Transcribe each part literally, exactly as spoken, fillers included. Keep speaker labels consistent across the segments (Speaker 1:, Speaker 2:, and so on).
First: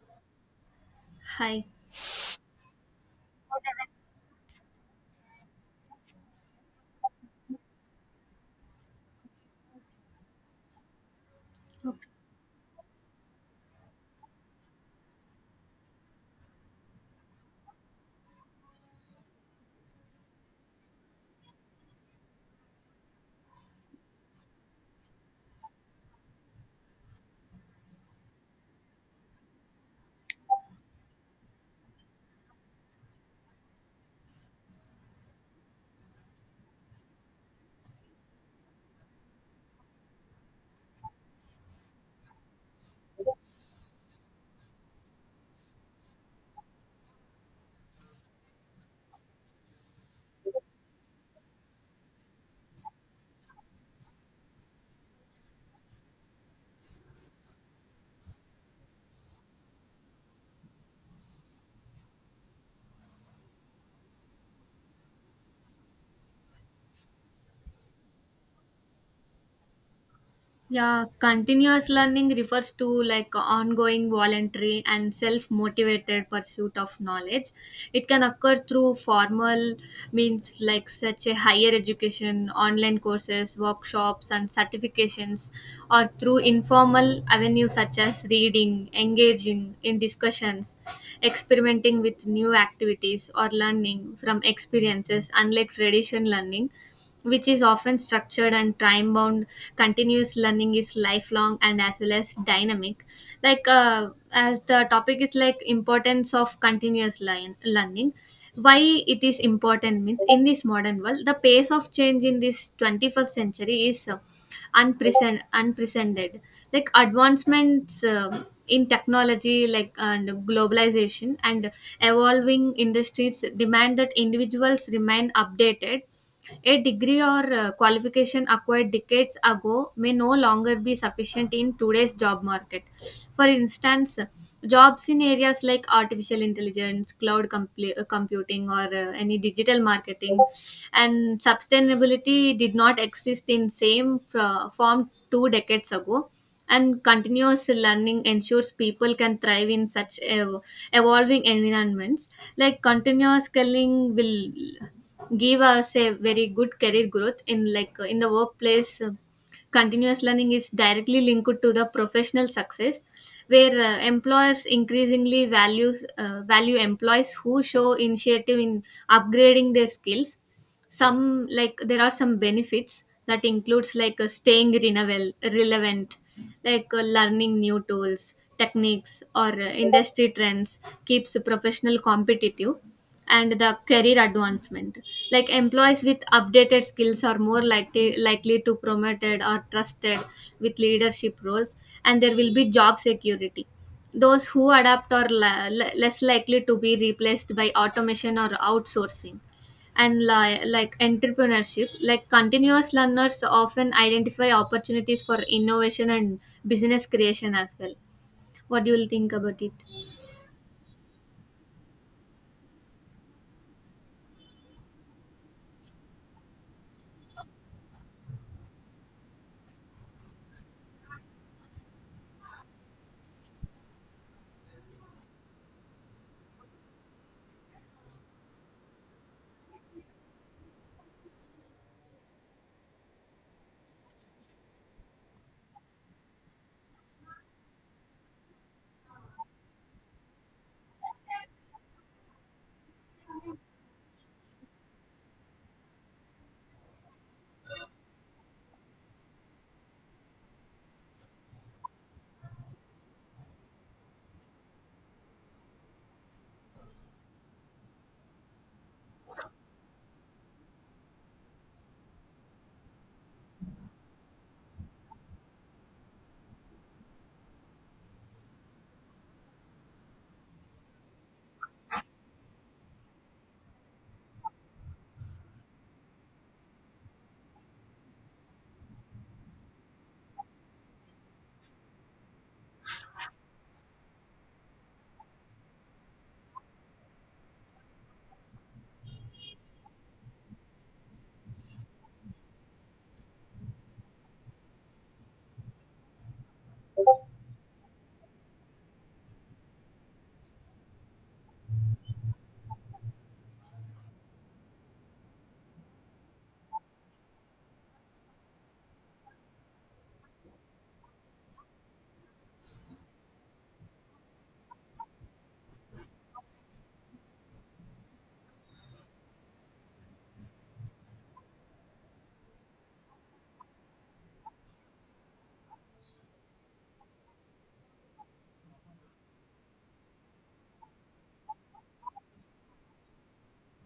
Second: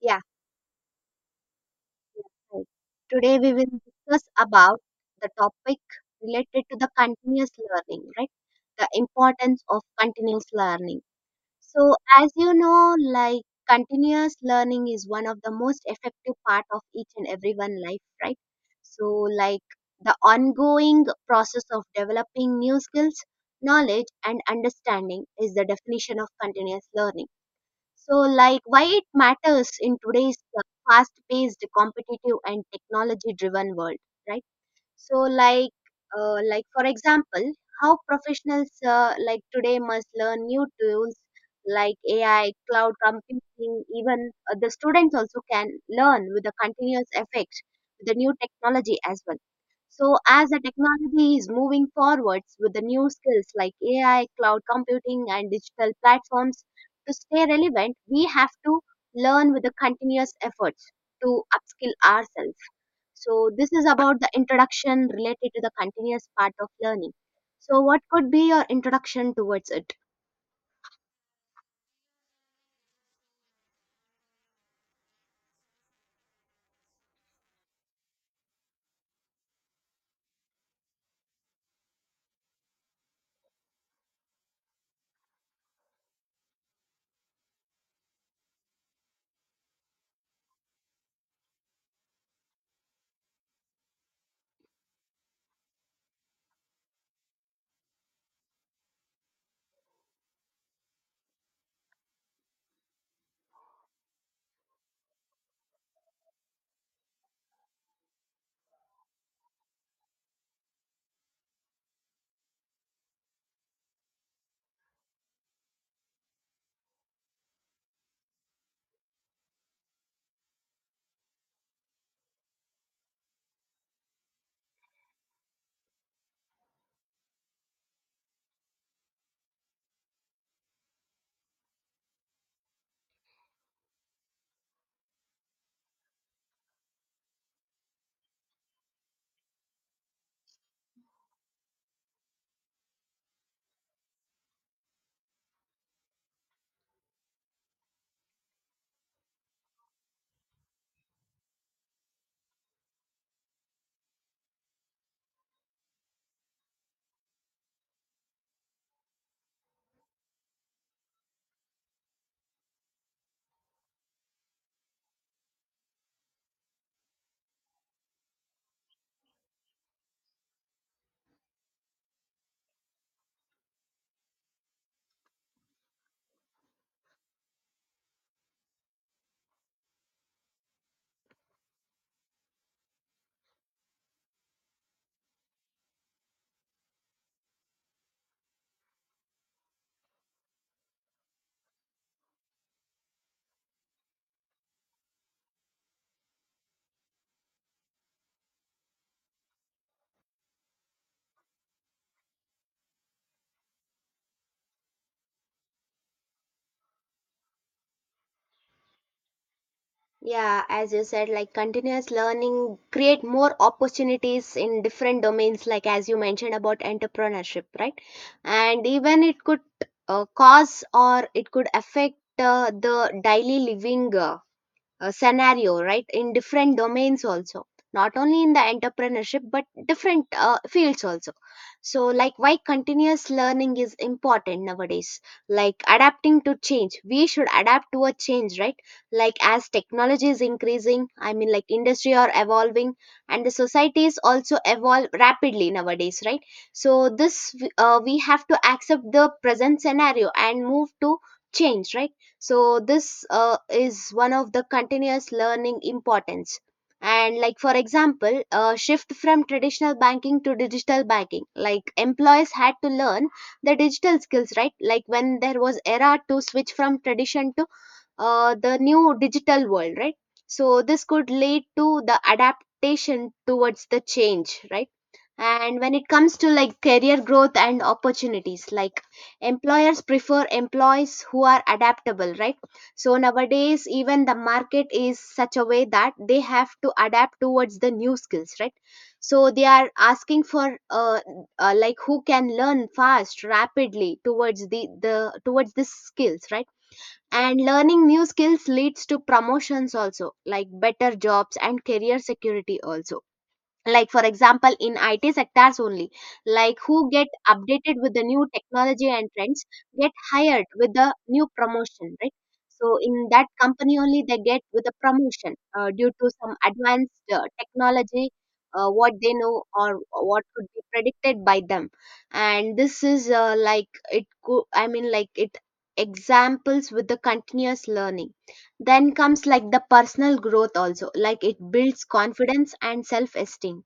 Speaker 1: Yeah,
Speaker 2: Hi.
Speaker 1: right. Today we will discuss about the topic related to the continuous learning, right? The importance of continuous learning. So, as you know, like continuous learning is one of the most effective part of each and every one life, right? So, like the ongoing process of developing new skills, knowledge, and understanding is the definition of continuous learning. So, like, why it matters in today's fast paced, competitive, and technology driven world, right? So, like, uh, like for example, how professionals uh, like today must learn new tools like A I, cloud computing. Even uh, the students also can learn with the continuous effect, with the new technology as well. So, as the technology is moving forwards with the new skills like A I, cloud computing, and digital platforms, to stay relevant, we have to learn with the continuous efforts to upskill ourselves. So, this is about the introduction related to the continuous part of learning. So, what could be your introduction towards it?
Speaker 2: Yeah, continuous learning refers to like ongoing voluntary and self motivated pursuit of knowledge. It can occur through formal means like such a higher education, online courses, workshops, and certifications, or through informal avenues such as reading, engaging in discussions, experimenting with new activities, or learning from experiences, unlike traditional learning which is often structured and time bound. Continuous learning is lifelong and as well as dynamic. Like uh, as the topic is like importance of continuous learn- learning why it is important means in this modern world the pace of change in this twenty-first century is uh, unprecedented unprecedented Like advancements um, in technology like and globalization and evolving industries demand that individuals remain updated. A degree or uh, qualification acquired decades ago may no longer be sufficient in today's job market. For instance, jobs in areas like artificial intelligence, cloud compl- uh, computing, or uh, any digital marketing and sustainability did not exist in same f- form two decades ago, and continuous learning ensures people can thrive in such ev- evolving environments. Like continuous scaling will give us a very good career growth in like uh, in the workplace. Uh, continuous learning is directly linked to the professional success, where uh, employers increasingly values uh, value employees who show initiative in upgrading their skills. Some like there are some benefits that includes like uh, staying renovel- relevant. Like uh, learning new tools, techniques, or uh, industry trends keeps a professional competitive, and the career advancement, like employees with updated skills are more likely likely to promoted or trusted with leadership roles. And there will be job security. Those who adapt are la- le- less likely to be replaced by automation or outsourcing. And li- like entrepreneurship, like continuous learners often identify opportunities for innovation and business creation as well. What do you think about it?
Speaker 1: Yeah, as you said, like continuous learning create more opportunities in different domains, like as you mentioned about entrepreneurship, right? And even it could uh, cause, or it could affect uh, the daily living, uh, uh, scenario, right, in different domains also, not only in the entrepreneurship but different uh, fields also. So like, why continuous learning is important nowadays? Like adapting to change, we should adapt to a change, right? Like as technology is increasing, I mean like industry are evolving, and the societies also evolve rapidly nowadays, right? So this, uh, we have to accept the present scenario and move to change, right? So this uh, is one of the continuous learning importance. And like for example, a shift from traditional banking to digital banking, like employees had to learn the digital skills, right? Like when there was era to switch from tradition to uh, the new digital world, right? So this could lead to the adaptation towards the change, right? And when it comes to like career growth and opportunities, like employers prefer employees who are adaptable, right? So nowadays, even the market is such a way that they have to adapt towards the new skills, right? So they are asking for uh, uh, like who can learn fast, rapidly towards the the towards the skills, right? And learning new skills leads to promotions also, like better jobs and career security also. Like for example, in I T sectors only, like who get updated with the new technology and trends get hired with the new promotion, right? So in that company only they get with a promotion uh, due to some advanced uh, technology, uh, what they know, or what could be predicted by them. And this is uh, like it co- I mean like it examples with the continuous learning. Then comes like the personal growth also, like it builds confidence and self esteem,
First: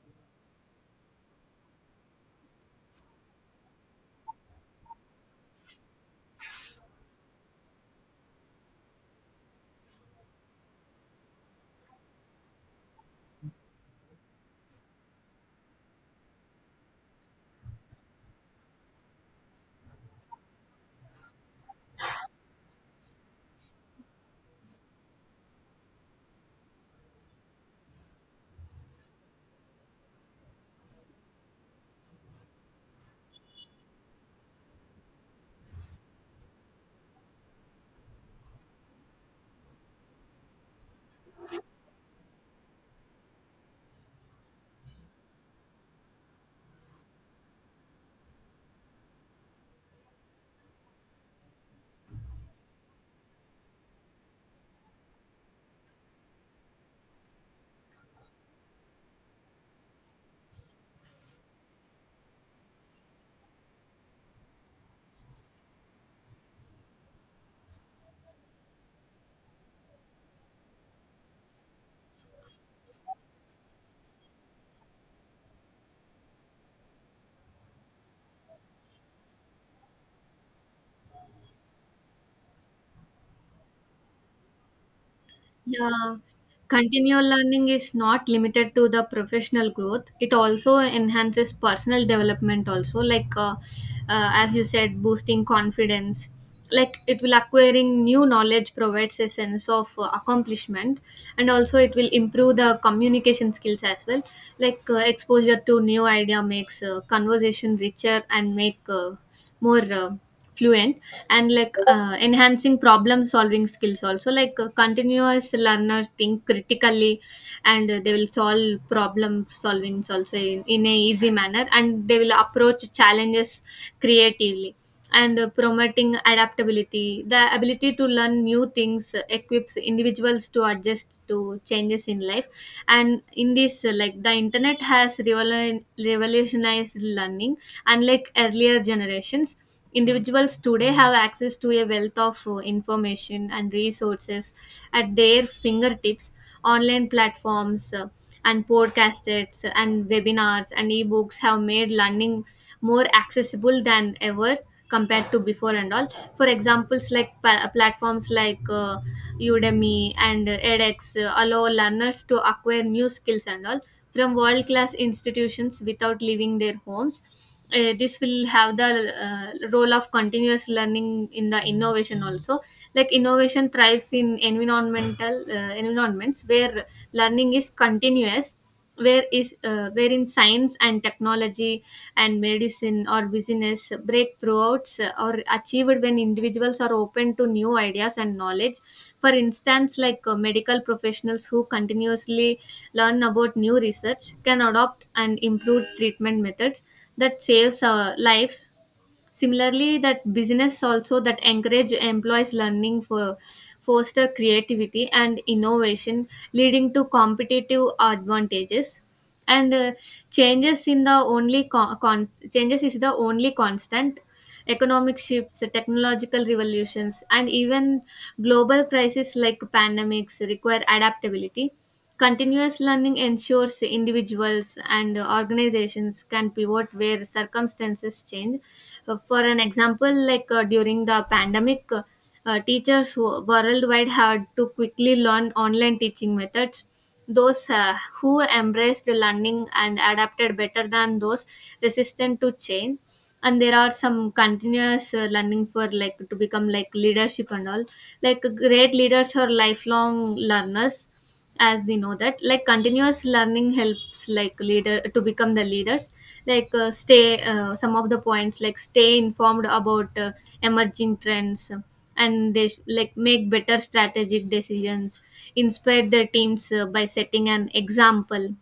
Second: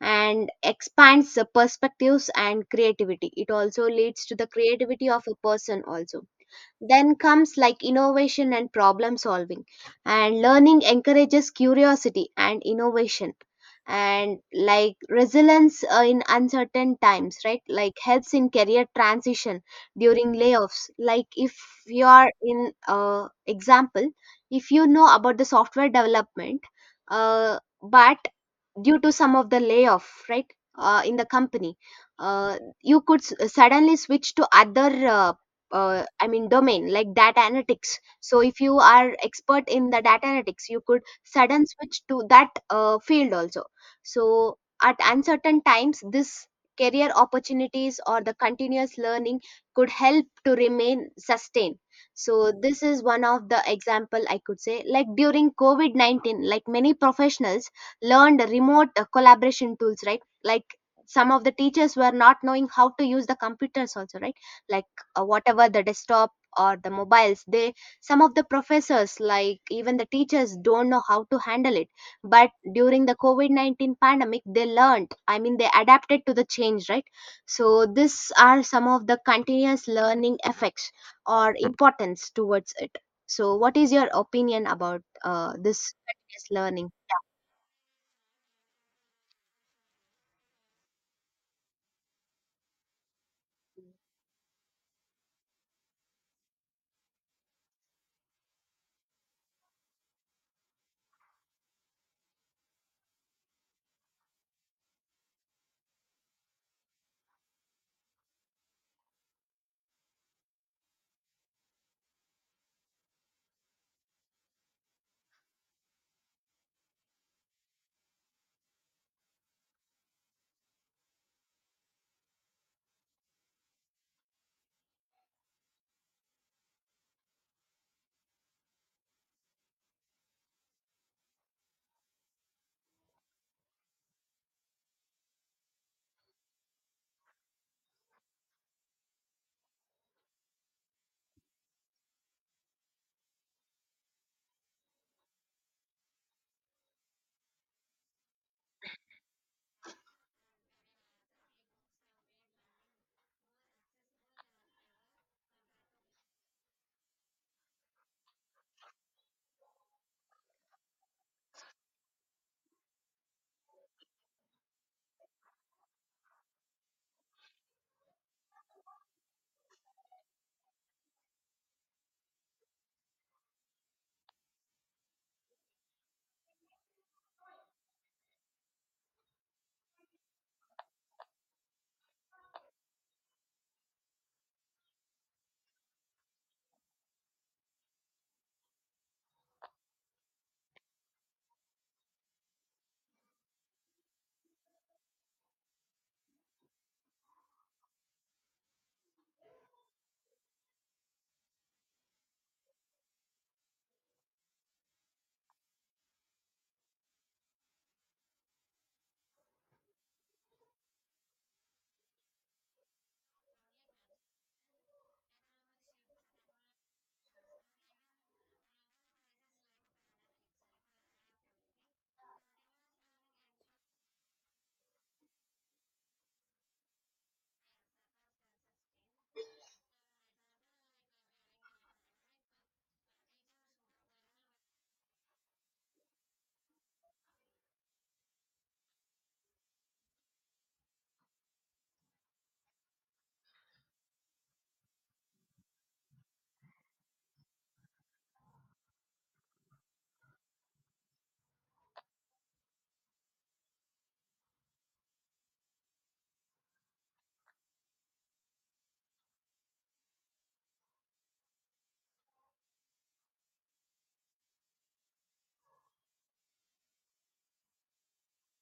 Speaker 1: and expands the perspectives and creativity. It also leads to the creativity of a person also. Then comes like innovation and problem solving, and learning encourages curiosity and innovation. And like resilience uh, in uncertain times, right, like helps in career transition during layoffs. Like if you are in uh, example, if you know about the software development, uh, but due to some of the layoff, right, uh, in the company, uh, you could s- suddenly switch to other, uh, uh, I mean domain, like data analytics. So if you are expert in the data analytics, you could sudden switch to that uh, field also. So at uncertain times, this career opportunities or the continuous learning could help to remain sustained. So this is one of the example I could say, like during COVID nineteen, like many professionals learned remote uh, collaboration tools, right. Like some of the teachers were not knowing how to use the computers also, right. Like uh, whatever the desktop or the mobiles, they, some of the professors, like even the teachers don't know how to handle it. But during the COVID nineteen pandemic, they learned, I mean they adapted to the change, right. So these are some of the continuous learning effects or importance towards it. So what is your opinion about uh, this
Speaker 2: Yeah,
Speaker 1: continuous learning?
Speaker 2: continual learning is not limited to the professional growth. It also enhances personal development, also, like uh, uh, as you said, boosting confidence. Like it will acquiring new knowledge provides a sense of uh, accomplishment, and also it will improve the communication skills as well. Like uh, exposure to new idea makes uh, conversation richer and make uh, more uh, fluent. And like uh, enhancing problem solving skills also, like uh, continuous learners think critically, and uh, they will solve problem solving also in, in a easy manner, and they will approach challenges creatively. And uh, promoting adaptability. The ability to learn new things uh, equips individuals to adjust to changes in life. And in this, uh, like the internet has revolu- revolutionized learning, unlike earlier generations. Individuals today have access to a wealth of uh, information and resources at their fingertips. Online platforms uh, and podcasts and webinars and ebooks have made learning more accessible than ever compared to before and all. For examples, like pa- uh, platforms like uh, Udemy and uh, edx uh, allow learners to acquire new skills and all from world class institutions without leaving their homes. Uh, this will have the uh, role of continuous learning in the innovation also. Like innovation thrives in environmental uh, environments where learning is continuous, where is uh, where science and technology and medicine or business breakthroughs uh, are achieved when individuals are open to new ideas and knowledge. For instance, like uh, medical professionals who continuously learn about new research can adopt and improve treatment methods that saves uh, lives. Similarly, that business also that encourage employees learning for foster creativity and innovation, leading to competitive advantages. And uh, changes in the only con- con- changes is the only constant. Economic shifts, technological revolutions, and even global crises like pandemics require adaptability. Continuous learning ensures individuals and organizations can pivot where circumstances change. Uh, For an example, like uh, during the pandemic, uh, uh, teachers wo- worldwide had to quickly learn online teaching methods. Those uh, who embraced learning and adapted better than those resistant to change. And there are some continuous uh, learning for like to become like leadership and all. Like great leaders are lifelong learners. As we know that like continuous learning helps like leader to become the leaders, like uh, stay uh, some of the points, like stay informed about uh, emerging trends, and they sh- like make better strategic decisions, inspire their teams uh, by setting an example,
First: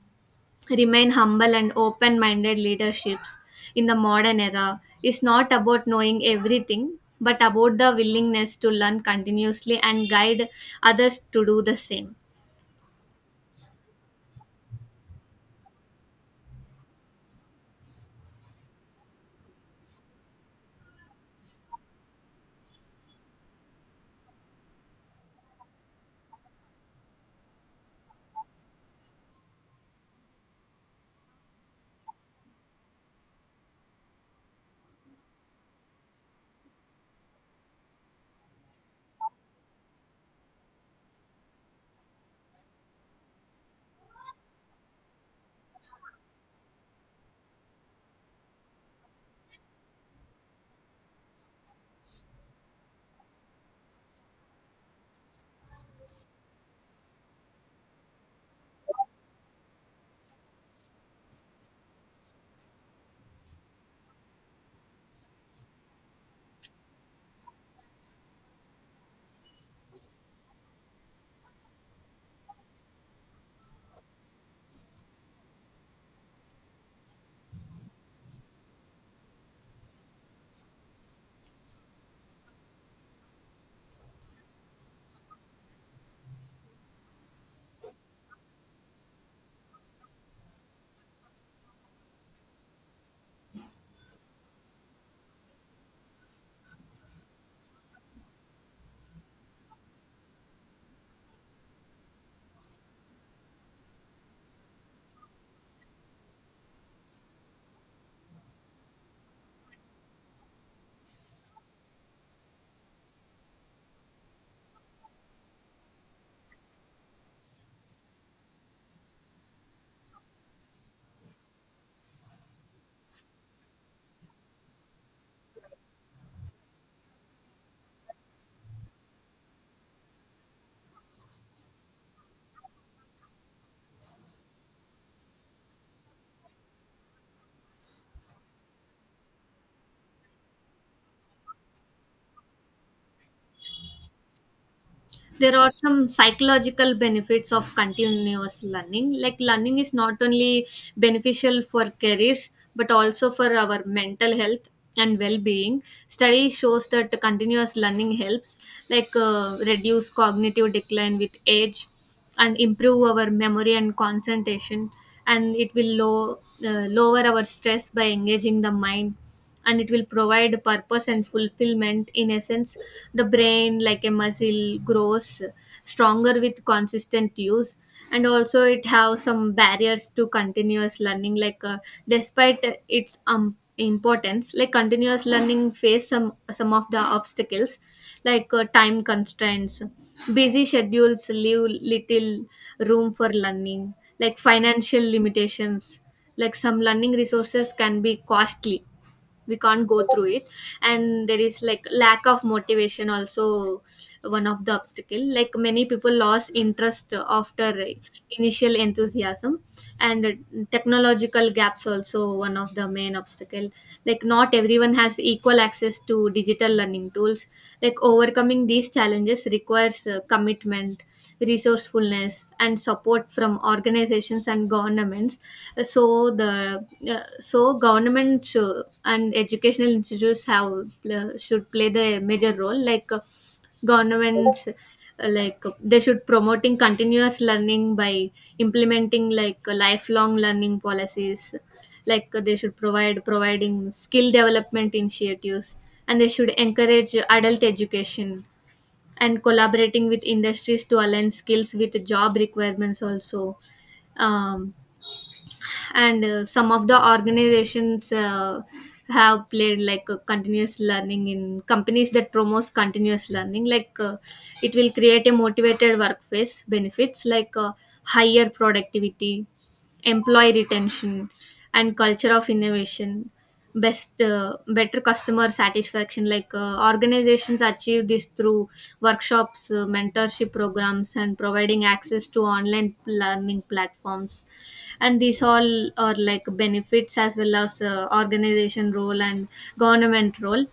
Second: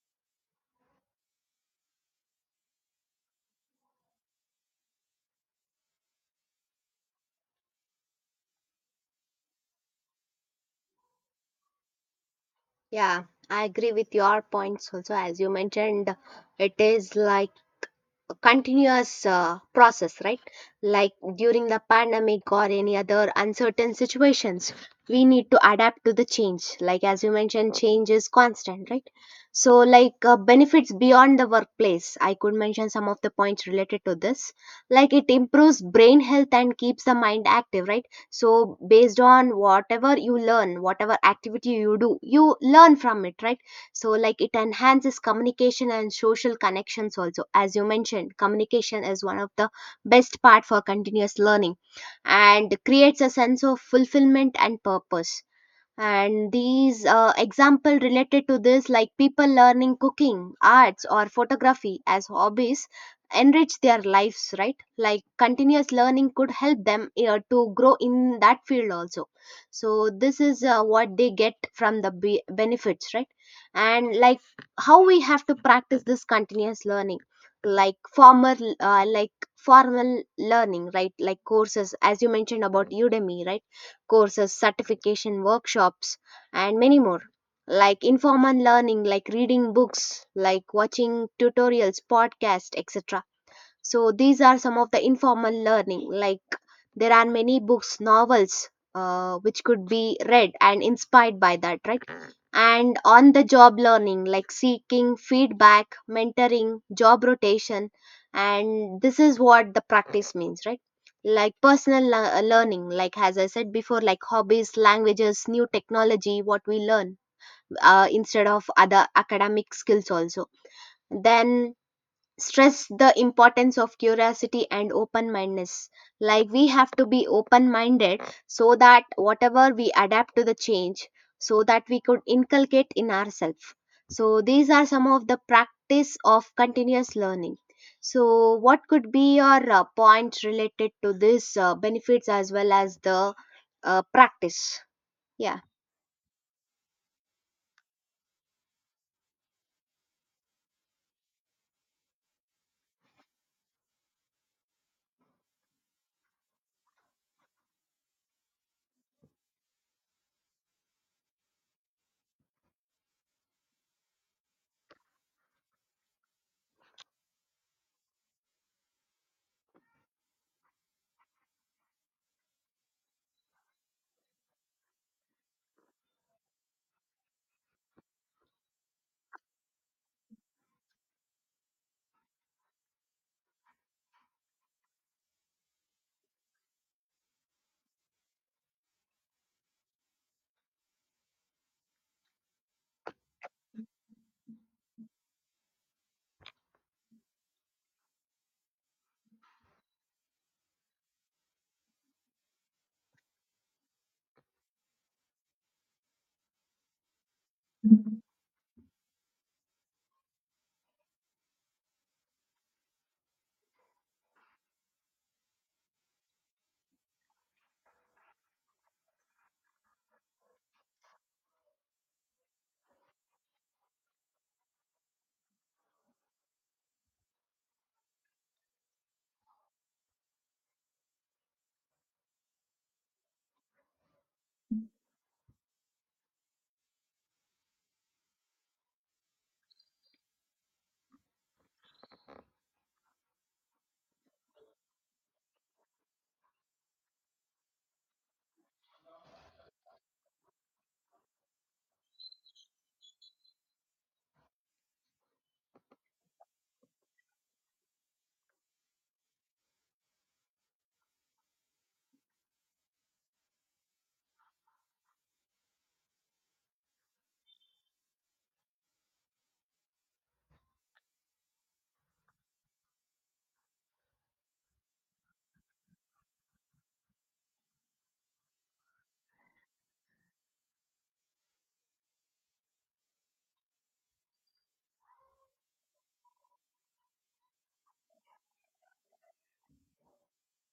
Speaker 2: remain humble and open minded. Leaderships in the modern era is not about knowing everything but about the willingness to learn continuously and guide others to do the same.
Speaker 1: Yeah, I agree with your points also. As you mentioned, it is like a continuous uh, process, right. Like during the pandemic or any other uncertain situations, we need to adapt to the change. Like as you mentioned, change is constant, right. So like, uh, benefits beyond the workplace, I could mention some of the points related to this. Like it improves brain health and keeps the mind active, right. So based on whatever you learn, whatever activity you do, you learn from it, right. So like it enhances communication and social connections also. As you mentioned, communication is one of the best part for continuous learning, and creates a sense of fulfillment and purpose. And these uh, example related to this, like people learning cooking, arts, or photography as hobbies, enrich their lives, right? Like continuous learning could help them uh, to grow in that field also. So this is uh, what they get from the be- benefits, right? And like, how we have to practice this continuous learning, like formal, uh, like formal learning, right? Like courses, as you mentioned about Udemy, right? Courses, certification, workshops, and many more. Like informal learning, like reading books, like watching tutorials, podcasts, et cetera. So these are some of the informal learning. Like there are many books, novels, uh, which could be read and inspired by that, right? And on the job learning, like seeking feedback, mentoring, job rotation, and this is what the practice means, right? Like personal lear- learning, like as I said before, like hobbies, languages, new technology, what we learn uh, instead of other academic skills also. Then stress the importance of curiosity and open mindedness. Like we have to be open minded, so that whatever we adapt to the change, so that we could inculcate in ourselves. So these are some of the practice of continuous learning. So what could be your uh, points related to this uh, benefits as well as the uh, practice?
Speaker 2: There
Speaker 1: Yeah.
Speaker 2: are some psychological benefits of continuous learning. Like learning is not only beneficial for careers but also for our mental health and well-being. Study shows that the continuous learning helps like uh, reduce cognitive decline with age and improve our memory and concentration, and it will low, uh, lower our stress by engaging the mind, and it will provide purpose and fulfillment. In essence, the brain like a muscle grows stronger with consistent use. And also it have some barriers to continuous learning, like uh, despite its um, importance, like continuous learning face some some of the obstacles. Like uh, time constraints, busy schedules leave little room for learning. Like financial limitations, like some learning resources can be costly, we can't go through it. And there is like lack of motivation also, one of the obstacle, like many people lost interest after initial enthusiasm. And technological gaps also one of the main obstacle, like not everyone has equal access to digital learning tools. Like overcoming these challenges requires uh, commitment, resourcefulness, and support from organizations and governments. So the uh, so government should, and educational institutes have uh, should play the major role. Like uh, governments uh, like uh, they should promoting continuous learning by implementing like uh, lifelong learning policies, like uh, they should provide providing skill development initiatives, and they should encourage adult education and collaborating with industries to align skills with job requirements also. um, and uh, some of the organizations uh, have played like uh, continuous learning in companies that promotes continuous learning, like uh, it will create a motivated workforce benefits, like uh, higher productivity, employee retention, and culture of innovation, best uh, better customer satisfaction. Like uh, organizations achieve this through workshops, uh, mentorship programs, and providing access to online learning platforms. And these all are like benefits as well as uh, organization role and government role.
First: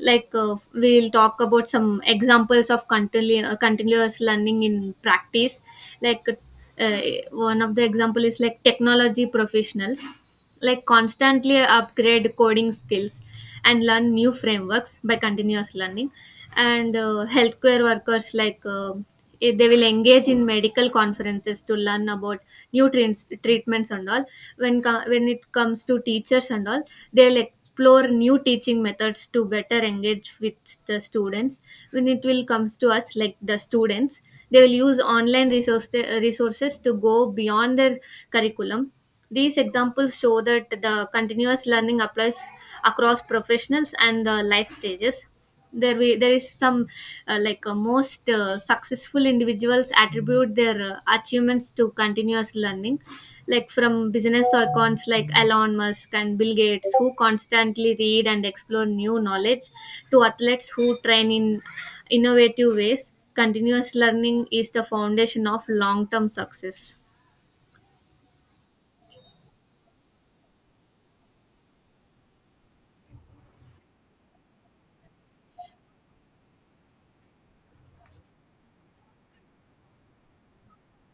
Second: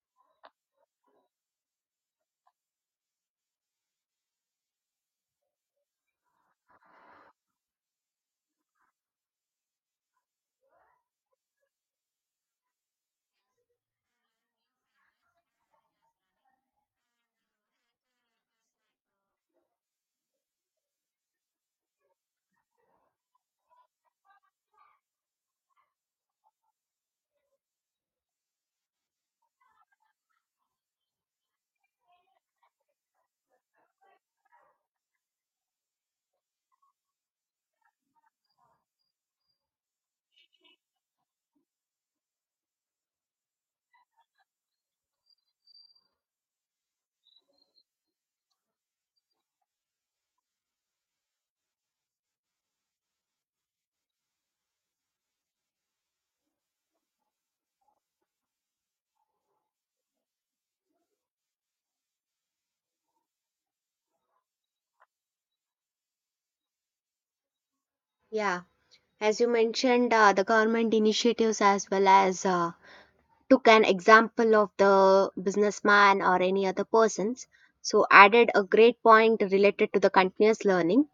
Speaker 2: Like uh, we'll talk about some examples of continu- uh, continuous learning in practice. Like uh, one of the example is like technology professionals like constantly upgrade coding skills and learn new frameworks by continuous learning. And uh, healthcare workers, like uh, eh, they will engage in medical conferences to learn about new treats- treatments and all. When co- when it comes to teachers and all, they'll explore new teaching methods to better engage with the students. When it will comes to us, like the students, they will use online resource resources to go beyond their curriculum. These examples show that the continuous learning applies across professionals and uh, life stages. There, we, there is some uh, like uh, most uh, successful individuals attribute their uh, achievements to continuous learning, like from business icons like Elon Musk and Bill Gates, who constantly read and explore new knowledge, to athletes who train in innovative ways. Continuous learning is the foundation of long term success.
Speaker 1: Yeah, as you mentioned, uh, the government initiatives as well as uh, took an example of the businessman or any other persons, so added a great point related to the continuous learning.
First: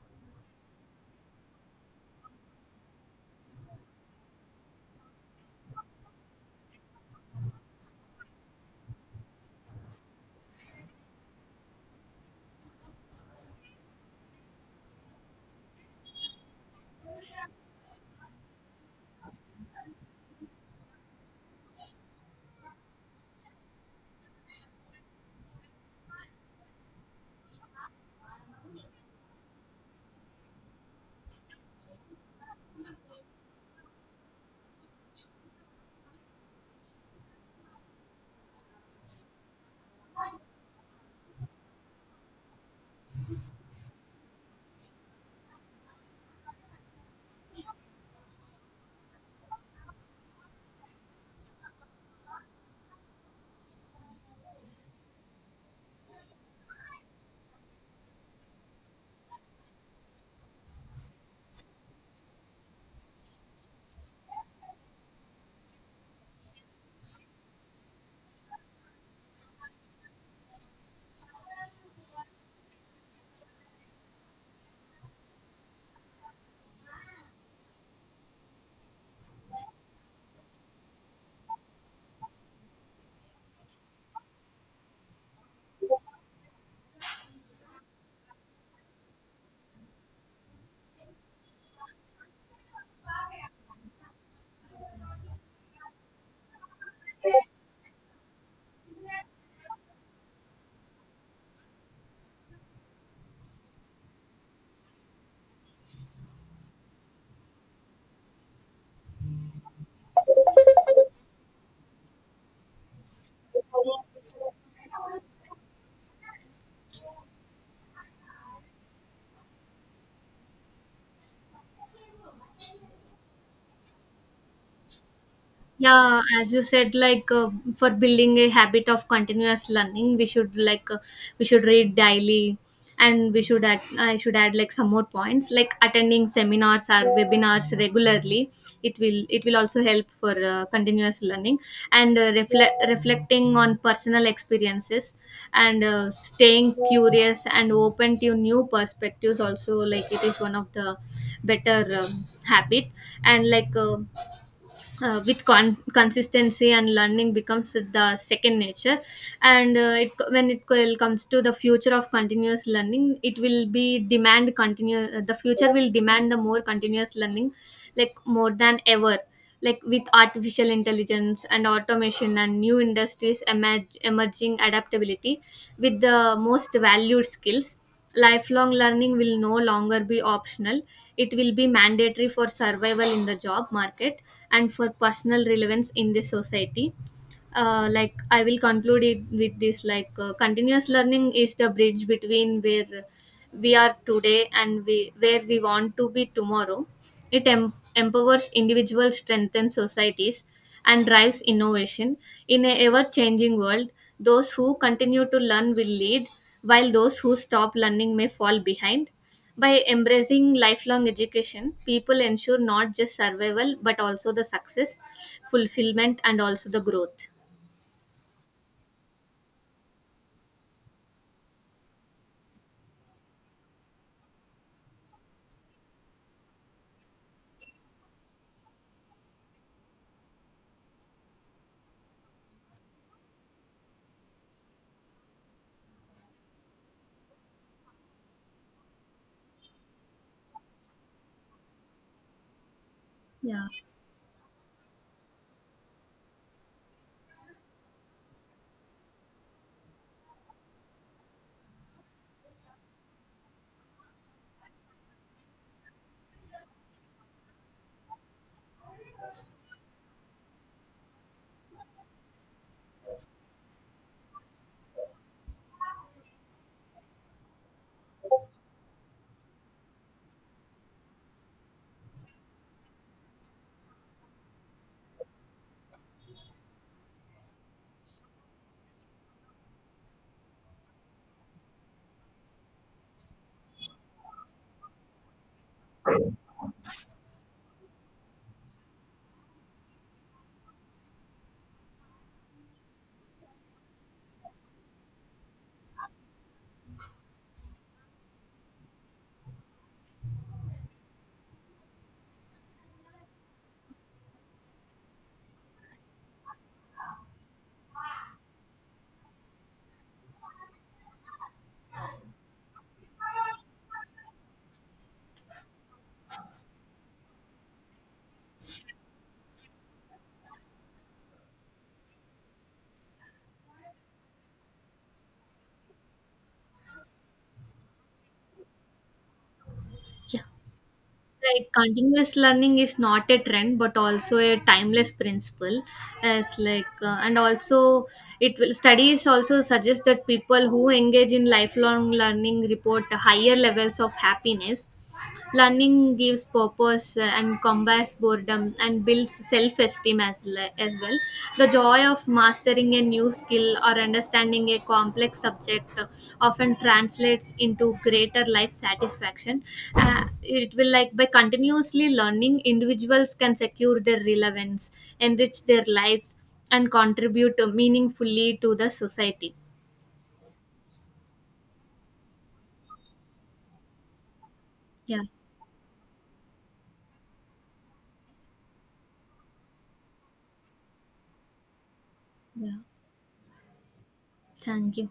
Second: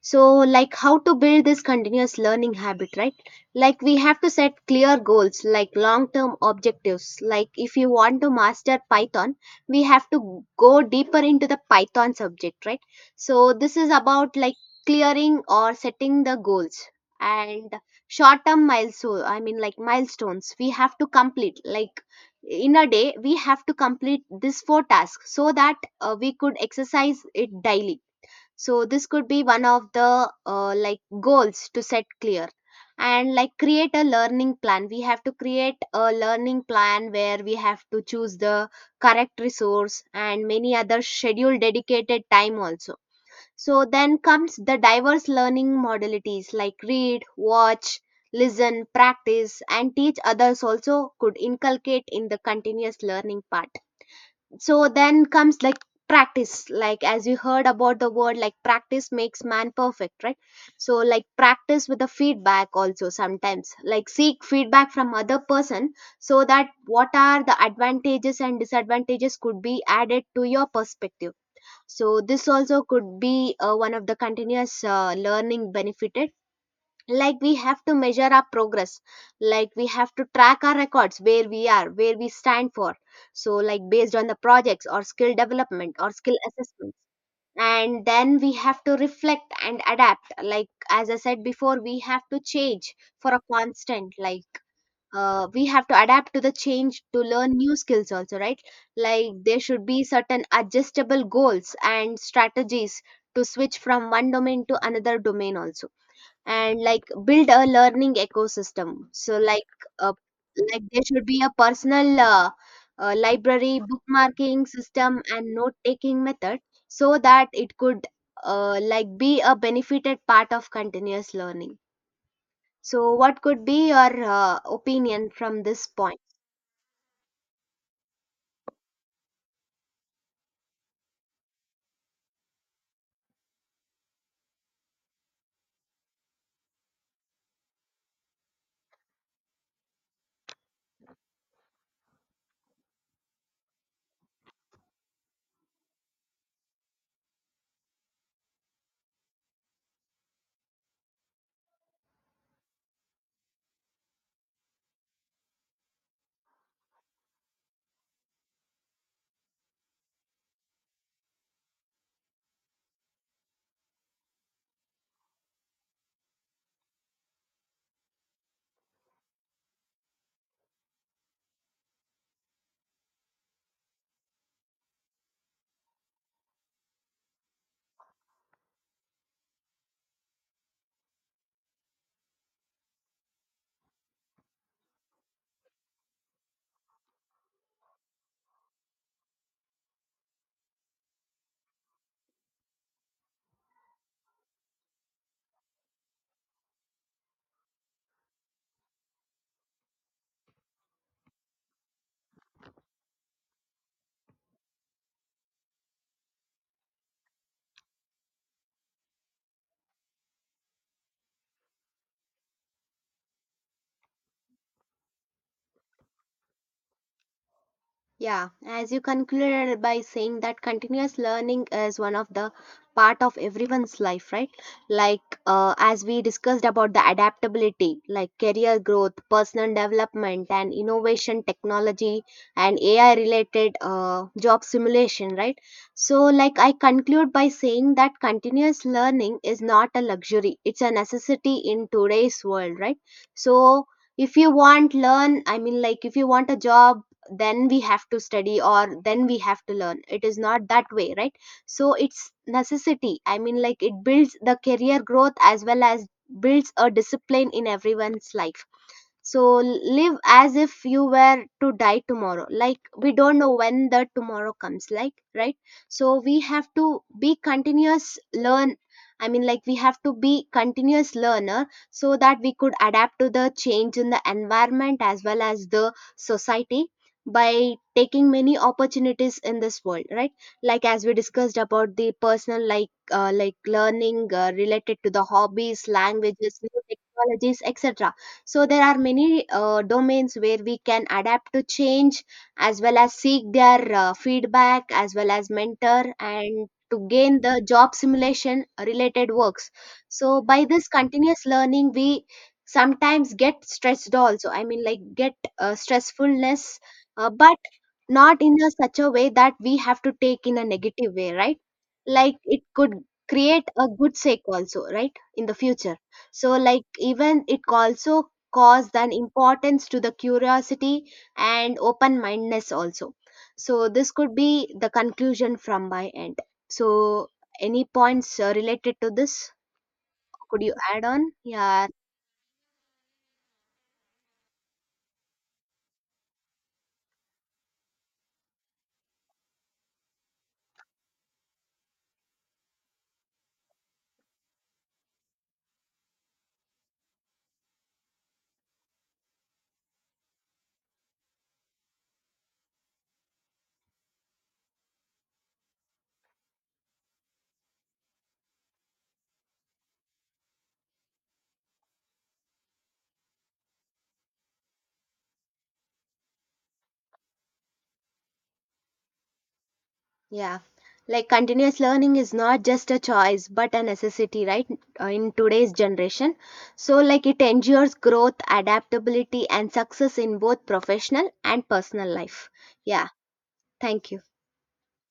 Speaker 1: So like, how to build this continuous learning habit, right? Like we have to set clear goals, like long term objectives. Like if you want to master python, we have to go deeper into the python subject, right. So this is about like clearing or setting the goals. And short term milestone, I mean like milestones we have to complete, like in a day we have to complete this four tasks, so that uh, we could exercise it daily. So this could be one of the uh, like goals to set clear. And like create a learning plan, we have to create a learning plan where we have to choose the correct resource and many other schedule dedicated time also. So then comes the diverse learning modalities, like read, watch, listen, practice, and teach others also could inculcate in the continuous learning part. So then comes like practice, like as you heard about the word like practice makes man perfect, right. So like practice with the feedback also, sometimes like seek feedback from other person, so that what are the advantages and disadvantages could be added to your perspective. So this also could be uh, one of the continuous uh, learning benefited. Like we have to measure our progress, like we have to track our records where we are, where we stand for. So like based on the projects or skill development or skill assessments. And then we have to reflect and adapt, like as I said before, we have to change for a constant. Like uh, we have to adapt to the change to learn new skills also, right. Like there should be certain adjustable goals and strategies to switch from one domain to another domain also. And like build a learning ecosystem. So like, uh, like there should be a personal uh, uh, library, bookmarking system, and note taking method, so that it could uh, like be a benefited part of continuous learning. So what could be your uh, opinion from this point?
Speaker 2: Yeah, as you said, like uh, for building a habit of continuous learning, we should like uh, we should read daily, and we should add I should add like some more points, like attending seminars or webinars regularly. It will it will also help for uh, continuous learning, and uh, reflect reflecting on personal experiences, and uh, staying curious and open to new perspectives also. Like it is one of the better um, habit. And like. Uh, uh, with con- consistency and learning becomes the second nature. And uh, it, when it will comes to the future of continuous learning, it will be demand continue uh, the future will demand the more continuous learning, like more than ever. Like with artificial intelligence and automation and new industries emerg- emerging, adaptability with the most valued skills, lifelong learning will no longer be optional. It will be mandatory for survival in the job market and for personal relevance in the society. Uh, like I will conclude it with this, like uh, continuous learning is the bridge between where we are today and we, where we want to be tomorrow. It em- empowers individuals, strengthens societies, and drives innovation in a ever changing world. Those who continue to learn will lead, while those who stop learning may fall behind. By embracing lifelong education, people ensure not just survival but also the success, fulfillment, and also the growth.
Speaker 1: Yeah, as you concluded by saying that continuous learning is one of the part of everyone's life, right? Like uh, as we discussed about the adaptability, like career growth, personal development, and innovation, technology, and A I related uh, job simulation, right? So, like I conclude by saying that continuous learning is not a luxury; it's a necessity in today's world, right?
Speaker 2: Yeah.
Speaker 1: So, if you want learn, I mean like if you want a job, then we have to study, or then we have to learn. It is not that way, right. So it's necessity, I mean like it builds the career growth as well as builds a discipline in everyone's life. So l- live as if you were to die tomorrow. Like we don't know when the tomorrow comes, like right? So we have to be continuous learn. I mean, like we have to be continuous learner so that we could adapt to the change in the environment as well as the society, by taking many opportunities in this world, right. Like as we discussed about the personal, like uh, like learning uh, related to the hobbies, languages, new technologies, etc. So there are many uh, domains where we can adapt to change, as well as seek their uh, feedback as well as mentor, and to gain the job simulation related works. So by this continuous learning, we sometimes get stressed also, I mean like get uh, stressfulness, uh, but not in a such a way that we have to take in a negative way, right. Like it could create a good sake also, right, in the future. So like even it also caused an importance to the curiosity and open mindedness also. So this could be the conclusion from my end. So, any points uh, related to this,
Speaker 2: Yeah.
Speaker 1: could you add on?
Speaker 2: Like
Speaker 1: Yeah.
Speaker 2: continuous learning is not a trend but also a timeless principle. As like uh, and also it will studies also suggest that people who engage in lifelong learning report higher levels of happiness. Learning gives purpose uh, and combats boredom and builds self-esteem as, le- as well. The joy of mastering a new skill or understanding a complex subject uh, often translates into greater life satisfaction. Uh, it will like by continuously learning individuals can secure their relevance, enrich their lives, and contribute uh, meaningfully to the society.
Speaker 1: Yeah, like continuous learning is not just a choice but a necessity, right? uh,
Speaker 2: Yeah.
Speaker 1: In today's generation. So, like, it ensures growth, adaptability, and success in both professional and personal life.
Speaker 2: Yeah,
Speaker 1: Yeah, thank you.
Speaker 2: thank you.